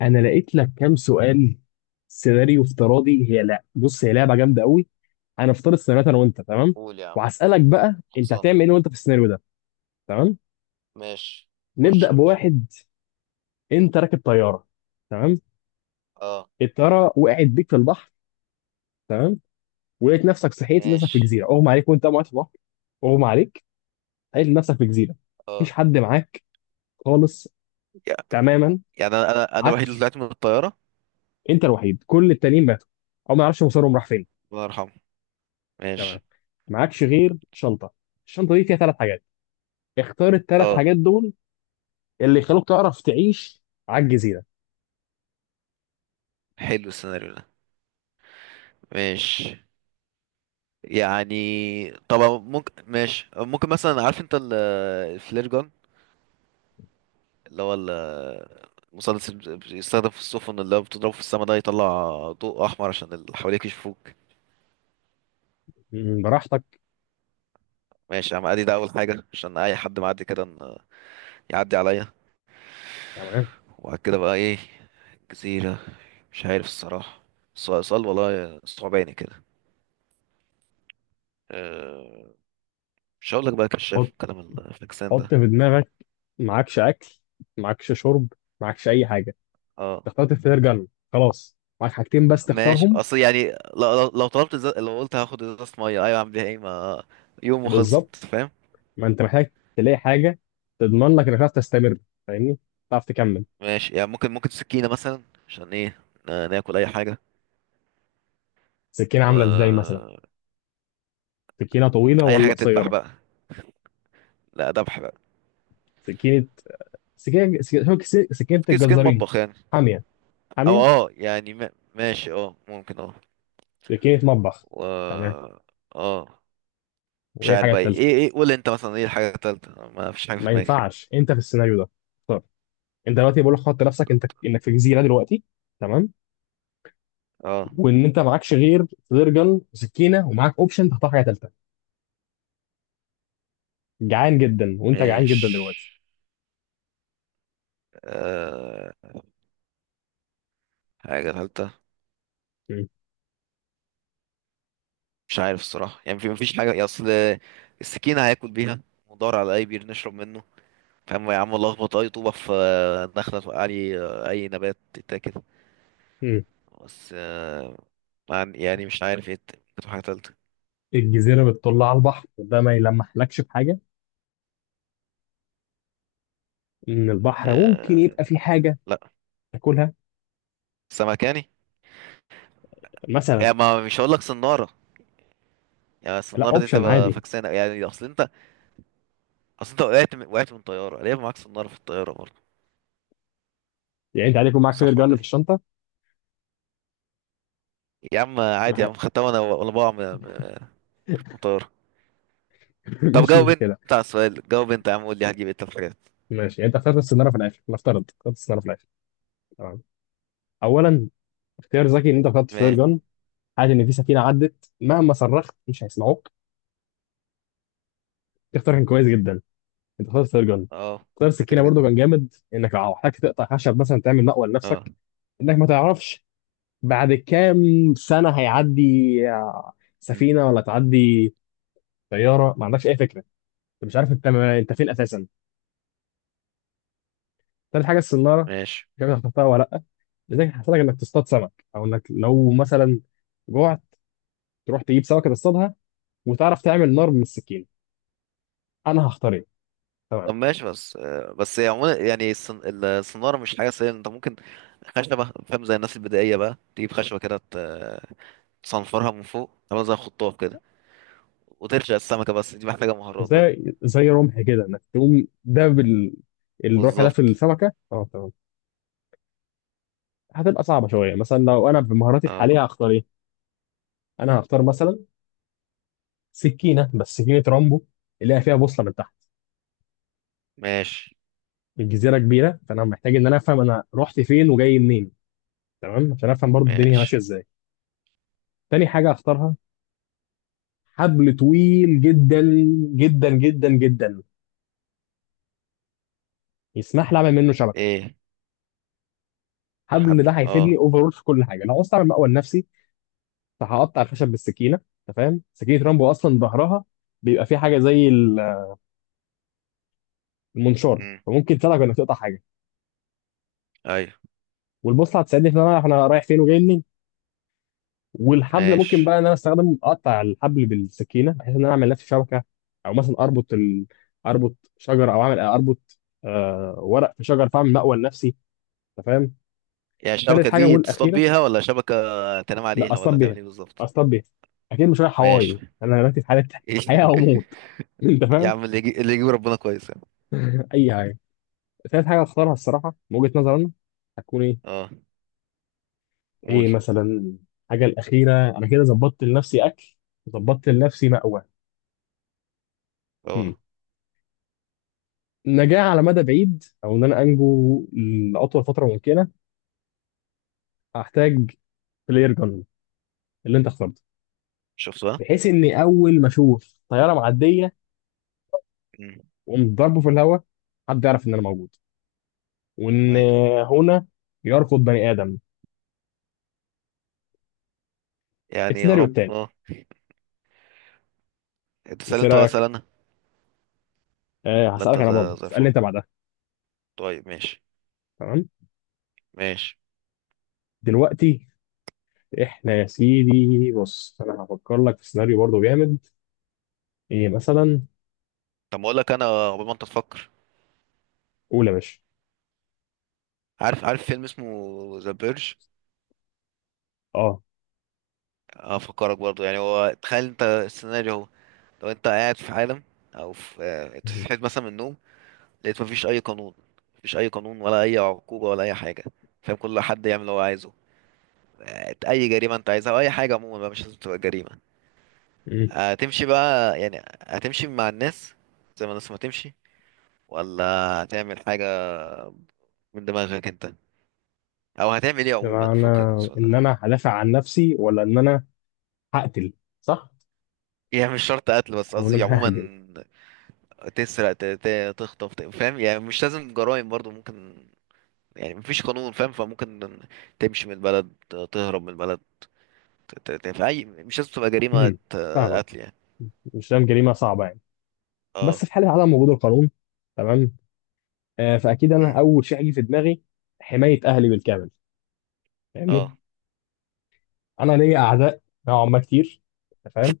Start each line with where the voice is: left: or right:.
left: انا لقيت لك كام سؤال، سيناريو افتراضي. هي لا، بص، هي لعبه جامده قوي. انا افترض سيناريوهات انا وانت، تمام؟
right: قول يا عم.
left: وهسالك بقى انت
right: خلصان.
left: هتعمل ايه وانت في السيناريو ده، تمام؟
right: ماشي. خش
left: نبدا
right: يا باشا.
left: بواحد. انت راكب طياره، تمام.
right: اه.
left: الطياره وقعت بيك في البحر، تمام. ولقيت نفسك صحيت، لقيت نفسك في
right: ماشي.
left: جزيره، اغمى عليك وانت قاعد في البحر. اغمى عليك، لقيت نفسك في جزيره. مفيش
right: اه
left: حد معاك خالص،
right: يعني،
left: تماما.
right: يعني انا الوحيد اللي
left: معكش،
right: طلعت من الطياره.
left: انت الوحيد، كل التانيين ماتوا، او ما يعرفش مصيرهم راح فين.
right: الله يرحمه.
left: تمام.
right: ماشي.
left: معكش غير شنطه، الشنطه دي فيها ثلاث حاجات. اختار الثلاث
right: اه،
left: حاجات دول اللي يخلوك تعرف تعيش على الجزيرة.
right: حلو السيناريو ده. ماشي يعني. طبعا ممكن، ماشي، ممكن مثلا، عارف انت الفلير جون، اللي هو المسدس اللي بيستخدم في السفن، اللي هو بتضربه في السما ده يطلع ضوء احمر عشان اللي حواليك يشوفوك.
left: براحتك.
right: ماشي يا عم، ادي ده اول حاجه عشان اي حد معدي كده يعدي عليا.
left: تمام.
right: وبعد كده بقى ايه؟ الجزيرة، مش عارف الصراحة. صال والله صعباني كده. أه، مش هقول لك بقى كشاف
left: حط
right: والكلام الفاكسان
left: حط
right: ده.
left: في دماغك، معكش أكل، معكش شرب، معكش أي حاجة.
right: اه
left: اخترت اختيار جنة، خلاص معاك حاجتين بس
right: ماشي.
left: تختارهم.
right: اصل يعني لو طلبت زي... لو قلت هاخد ازازة مية، ايوه اعمل بيها ايه؟ ما يوم وخلصت،
left: بالظبط،
right: فاهم؟
left: ما أنت محتاج تلاقي حاجة تضمن لك إنك تعرف تستمر، فاهمني؟ تعرف تكمل.
right: ماشي يعني، ممكن سكينة مثلا. عشان ايه؟ ناكل اي حاجة.
left: سكينة عاملة إزاي
right: و
left: مثلا؟ سكينة طويلة
right: اي
left: ولا
right: حاجة تذبح
left: قصيرة؟
right: بقى. لا، ذبح بقى.
left: سكينة. سكينة سكينة. سكينة
right: سكين، سكين
left: الجزارين،
right: مطبخ يعني.
left: حامية
right: او
left: حامية.
right: اه يعني ما... ماشي، اه ممكن، اه.
left: سكينة مطبخ، تمام.
right: و اه، مش
left: وإيه
right: عارف
left: الحاجة
right: بقى
left: التالتة؟
right: ايه، ايه، قول انت مثلا ايه الحاجة التالتة؟ ما فيش حاجة في
left: ما
right: دماغي.
left: ينفعش، انت في السيناريو ده اختار. انت دلوقتي بقول لك حط نفسك انت انك في جزيره دلوقتي، تمام.
right: اه.
left: وان انت معكش غير فلير جن وسكينه، ومعاك اوبشن تختار حاجه ثالثه. جعان جدا، وانت جعان
right: مش
left: جدا دلوقتي.
right: آه... حاجة تالتة.
left: مم.
right: مش عارف الصراحة يعني، في مفيش حاجة يا اصل. السكينة هياكل بيها. ودور على اي بير نشرب منه. فاهم يا عم، لخبط اي طوبة في دخلة توقع لي. اي نبات تتاكل.
left: مم.
right: بس يعني مش عارف ايه ممكن تبقى حاجة تالتة.
left: الجزيره بتطل على البحر ده، ما يلمحلكش بحاجه ان البحر ممكن
right: آه...
left: يبقى فيه حاجه
right: لا،
left: تاكلها؟
right: سمكاني يعني.
left: مثلا.
right: يعني ما مش هقول لك صنارة، يعني
left: لا،
right: الصنارة دي
left: اوبشن
right: تبقى
left: عادي.
right: فكسانة، يعني اصل انت، اصل انت وقعت من... وقعت من طياره، ليه معاك صناره في الطياره برضه؟
left: يعني انت عادي يكون معاك فلير
right: صح
left: جن
right: ولا
left: في
right: ايه؟
left: الشنطه.
right: يا عم عادي يا عم، خدتها وانا وانا بقع من من طياره. طب
left: مش
right: جاوب انت
left: مشكله.
right: على السؤال، جاوب انت يا عم، قول لي هتجيب ايه؟ طب حاجات.
left: ماشي، يعني انت اخترت السيناريو في الاخر، نفترض اخترت السيناريو في الاخر، تمام. اولا، اختيار ذكي ان انت اخترت فلير
right: ماشي.
left: جن. عادي ان في سفينه عدت مهما صرخت مش هيسمعوك، اختيار كان كويس جدا، انت اخترت سيرجن.
right: اه.
left: اختيار
right: ده
left: السكينه
right: كده كده.
left: برضو كان جامد، انك لو احتاج تقطع خشب مثلا تعمل مأوى
right: اه.
left: لنفسك، انك ما تعرفش بعد كام سنه هيعدي آه،
right: مم.
left: سفينه ولا تعدي طياره، ما عندكش اي فكره. انت مش عارف انت فين اساسا. تالت حاجه السناره،
right: ماشي.
left: مش عارف اخترتها ولا لا، لذلك هتحتاج انك تصطاد سمك، او انك لو مثلا جوعت تروح تجيب سمكه تصطادها، وتعرف تعمل نار من السكين. انا هختار ايه؟ تمام.
right: طب ماشي، بس بس يعني عموما، يعني الصنارة مش حاجة سهلة. انت ممكن خشبة، فاهم؟ زي الناس البدائية بقى، تجيب خشبة كده تصنفرها من فوق، تعملها زي خطاف كده، وترشق السمكة. بس دي محتاجة مهارات بقى.
left: زي رمح كده انك تقوم داب الرمح ده في
right: بالظبط.
left: السمكه، اه تمام. هتبقى صعبه شويه، مثلا لو انا بمهاراتي
right: اه.
left: الحاليه هختار ايه؟ انا هختار مثلا سكينه، بس سكينه رامبو، اللي هي فيها بوصله من تحت.
right: ماشي.
left: الجزيره كبيره، فانا محتاج ان انا افهم انا رحت فين وجاي منين، تمام، عشان افهم برضو الدنيا ماشيه
right: ماشي.
left: ازاي. تاني حاجه هختارها حبل طويل جدا، جدا جدا جدا، يسمح لي اعمل منه شبكه.
right: ايه.
left: حبل
right: حبل،
left: ده هيفيدني
right: اه.
left: اوفرول في كل حاجه، لو عاوز اعمل مأوى لنفسي. فهقطع الخشب بالسكينه. انت فاهم سكينه رامبو اصلا ظهرها بيبقى فيه حاجه زي المنشار،
right: امم،
left: فممكن تساعدك انك تقطع حاجه.
right: ايوه.
left: والبوصله هتساعدني في ان انا رايح فين وجاي منين. والحبل ممكن
right: ماشي.
left: بقى ان انا استخدم، اقطع الحبل بالسكينه بحيث ان انا اعمل لنفسي شبكه. او مثلا اربط اربط شجره، او اعمل اربط ورق في شجر، فاعمل مأوى لنفسي. انت فاهم.
right: يعني
left: ثالث
right: الشبكة
left: حاجه
right: دي تصطاد
left: والاخيره،
right: بيها ولا شبكة تنام
left: لا،
right: عليها؟
left: اصطاد
right: ولا تعمل
left: بيها،
right: ايه بالظبط؟
left: اصطاد بيها. اكيد مش رايح
right: ماشي.
left: هواي انا دلوقتي، في حاله حياه او موت. انت
right: يا
left: فاهم؟
right: عم، اللي يجي اللي يجيب ربنا كويس يعني.
left: اي حاجه. ثالث حاجة هختارها الصراحة من وجهة نظري أنا، هتكون إيه؟
right: اه.
left: إيه
right: قول.
left: مثلا الحاجة الأخيرة. أنا كده ظبطت لنفسي أكل، ظبطت لنفسي مأوى. هم.
right: اه،
left: نجاة على مدى بعيد، أو إن أنا أنجو لأطول فترة ممكنة. هحتاج بلاير جن اللي أنت اخترته،
right: شفت بقى.
left: بحيث إني أول ما أشوف طيارة معدية
right: امم.
left: وأقوم ضربه في الهواء، حد يعرف إن أنا موجود، وإن
right: ايوه.
left: هنا يركض بني آدم.
right: يعني يا
left: السيناريو
right: رب.
left: التاني،
right: اه. انت سأل
left: بس إيه
right: انت ولا سأل
left: رأيك؟
right: انا؟
left: أه،
right: لا، انت
left: هسألك أنا برضه،
right: زي
left: اسألني
right: الفل.
left: أنت بعدها.
right: طيب ماشي.
left: تمام؟
right: ماشي.
left: دلوقتي احنا يا سيدي، بص انا هفكر لك في سيناريو برضه جامد. ايه مثلا؟
right: طب ما اقول لك انا قبل ما انت تفكر.
left: قول يا باشا.
right: عارف، عارف فيلم اسمه ذا بيرج؟
left: اه.
right: افكرك برضه يعني، هو تخيل انت السيناريو، هو لو انت قاعد في عالم، او في انت
left: مم.
right: صحيت مثلا من النوم، لقيت مفيش اي قانون، مفيش اي قانون ولا اي عقوبه ولا اي حاجه، فاهم؟ كل حد يعمل اللي هو عايزه. اي جريمه انت عايزها، واي حاجه عموما بقى، مش لازم تبقى جريمه.
left: مم.
right: هتمشي بقى يعني، هتمشي مع الناس زي ما الناس ما تمشي، ولا هتعمل حاجه من دماغك انت، او هتعمل ايه عموما؟
left: يبقى انا
right: فكك من السؤال
left: ان
right: ده.
left: انا هدافع عن نفسي ولا ان انا هقتل؟ صح؟
right: يعني مش شرط قتل، بس
left: او ان
right: قصدي
left: انا
right: عموما،
left: ههاجم؟
right: تسرق، تخطف، فاهم؟ يعني مش لازم جرائم برضو ممكن، يعني مفيش قانون، فاهم؟ فممكن تمشي من البلد، تهرب من البلد، في اي، مش لازم تبقى جريمة
left: مم. فاهمك.
right: قتل يعني.
left: مش فاهم جريمه صعبه يعني، بس
right: اه.
left: في حاله عدم وجود القانون، تمام. فاكيد
right: مم.
left: انا اول شيء هيجي في دماغي حمايه اهلي بالكامل،
right: اه.
left: فاهمني. انا ليا اعداء نوعا ما كتير، أنت فاهم.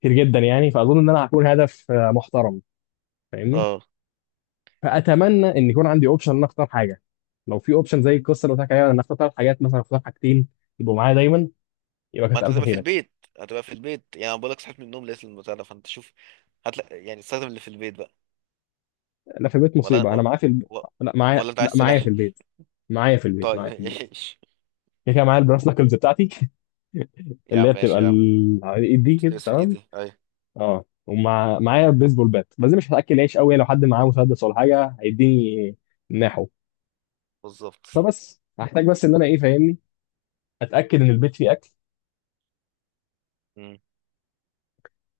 left: كتير جدا يعني، فاظن ان انا هكون هدف محترم، فاهمني.
right: اه،
left: فاتمنى ان يكون عندي اوبشن ان أنا اختار حاجه. لو في اوبشن زي القصه اللي قلت لك عليها، ان اختار ثلاث حاجات مثلا، اختار حاجتين يبقوا معايا دايما، يبقى
right: ما
left: كانت
right: انت
left: الف
right: هتبقى في
left: خيرك.
right: البيت. هتبقى في البيت يعني، انا بقول لك صحيت من النوم لقيت البتاع ده، فانت شوف، هتلاقي يعني، استخدم اللي في البيت بقى.
left: انا في البيت
right: ولا
left: مصيبه،
right: و...
left: انا معايا في
right: و...
left: لا، معايا،
right: ولا انت عايز
left: لا معايا
right: سلاح؟
left: في البيت، معايا في البيت،
right: طيب.
left: معايا في البيت.
right: ايش.
left: كده كده معايا البراس ناكلز بتاعتي
right: يا
left: اللي هي
right: عم
left: بتبقى
right: ماشي يا عم.
left: على الايد دي كده،
right: بس في الايد
left: تمام.
right: دي، ايوه.
left: اه، ومع معايا بيسبول بات، بس دي مش هتاكل عيش قوي، لو حد معاه مسدس ولا حاجه هيديني ناحو.
right: بالظبط.
left: فبس هحتاج، بس ان انا ايه، فاهمني، اتاكد ان البيت فيه اكل،
right: مم.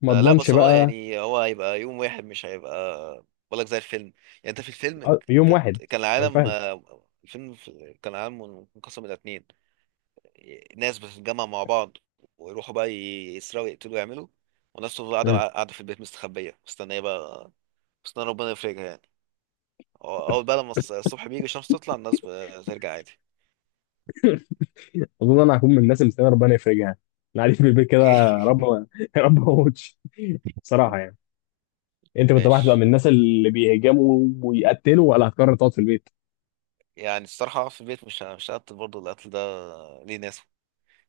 left: ما
right: لا
left: اضمنش
right: بس هو
left: بقى.
right: يعني، هو هيبقى يوم واحد، مش هيبقى. بقول لك زي الفيلم يعني، انت في الفيلم
left: يوم
right: كانت،
left: واحد،
right: كان
left: انا
right: العالم
left: فاهم.
right: الفيلم كان العالم منقسم الى اتنين. ناس بتتجمع مع بعض، ويروحوا بقى يسرقوا، يقتلوا، يعملوا. وناس تفضل قاعدة، قاعدة في البيت مستخبية، مستنية بقى، مستنية ربنا يفرجها يعني. أول بقى لما الصبح بيجي، الشمس تطلع، الناس بترجع عادي.
left: اظن انا هكون من الناس اللي استنى ربنا يفرجها يعني. انا قاعد في البيت كده، يا رب يا رب ما اموتش، صراحه يعني. انت كنت واحد بقى، هتبقى من
right: ماشي.
left: الناس اللي بيهجموا ويقتلوا ولا هتقرر تقعد في البيت؟
right: يعني الصراحة في البيت، مش هقتل برضه، القتل ده ليه ناس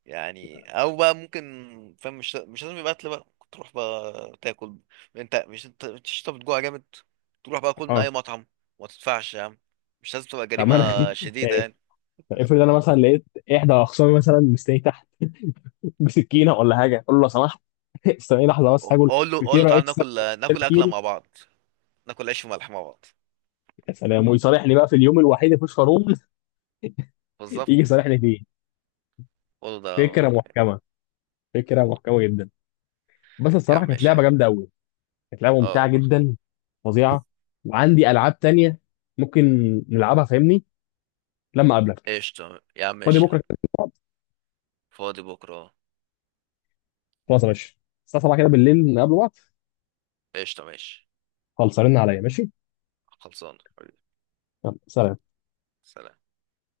right: يعني. أو بقى ممكن، فاهم؟ مش لازم يبقى قتل بقى، ممكن تروح بقى تاكل، انت مش انت بتجوع جامد، تروح بقى كل من
left: اه.
right: أي مطعم، ما تدفعش يا عم. مش لازم تبقى
left: طب
right: جريمة
left: ما انا
right: شديدة
left: يعني،
right: يعني.
left: طب افرض انا مثلا لقيت احدى اخصامي مثلا مستني تحت بسكينه ولا حاجه، اقول له لو سمحت استني لحظه بس هاكل
right: اقول له
left: فطيره
right: تعالى
left: اكسترا،
right: ناكل،
left: كده
right: ناكل اكله
left: كيري.
right: مع بعض، ناكل عيش وملح مع بعض.
left: يا سلام، ويصالحني بقى في اليوم الوحيد اللي مفيش قانون يجي
right: بالظبط.
left: يصالحني فيه.
right: قول له ده.
left: فكره محكمه، فكره محكمه جدا. بس
right: يا
left: الصراحه
right: عم
left: كانت
right: ماشي
left: لعبه
right: يعني.
left: جامده قوي، كانت لعبه
right: اه
left: ممتعه
right: والله.
left: جدا، فظيعه. وعندي العاب تانية ممكن نلعبها، فاهمني، لما اقابلك.
right: قشطه يا عم
left: فاضي
right: ماشي يا
left: بكره
right: عم.
left: كده نقعد؟
right: فاضي بكره.
left: خلاص يا باشا، الساعه 7 كده بالليل نقابل بعض.
right: قشطه ماشي.
left: خلص رن عليا، ماشي.
right: خلصانه حبيبي.
left: يلا سلام.
right: سلام.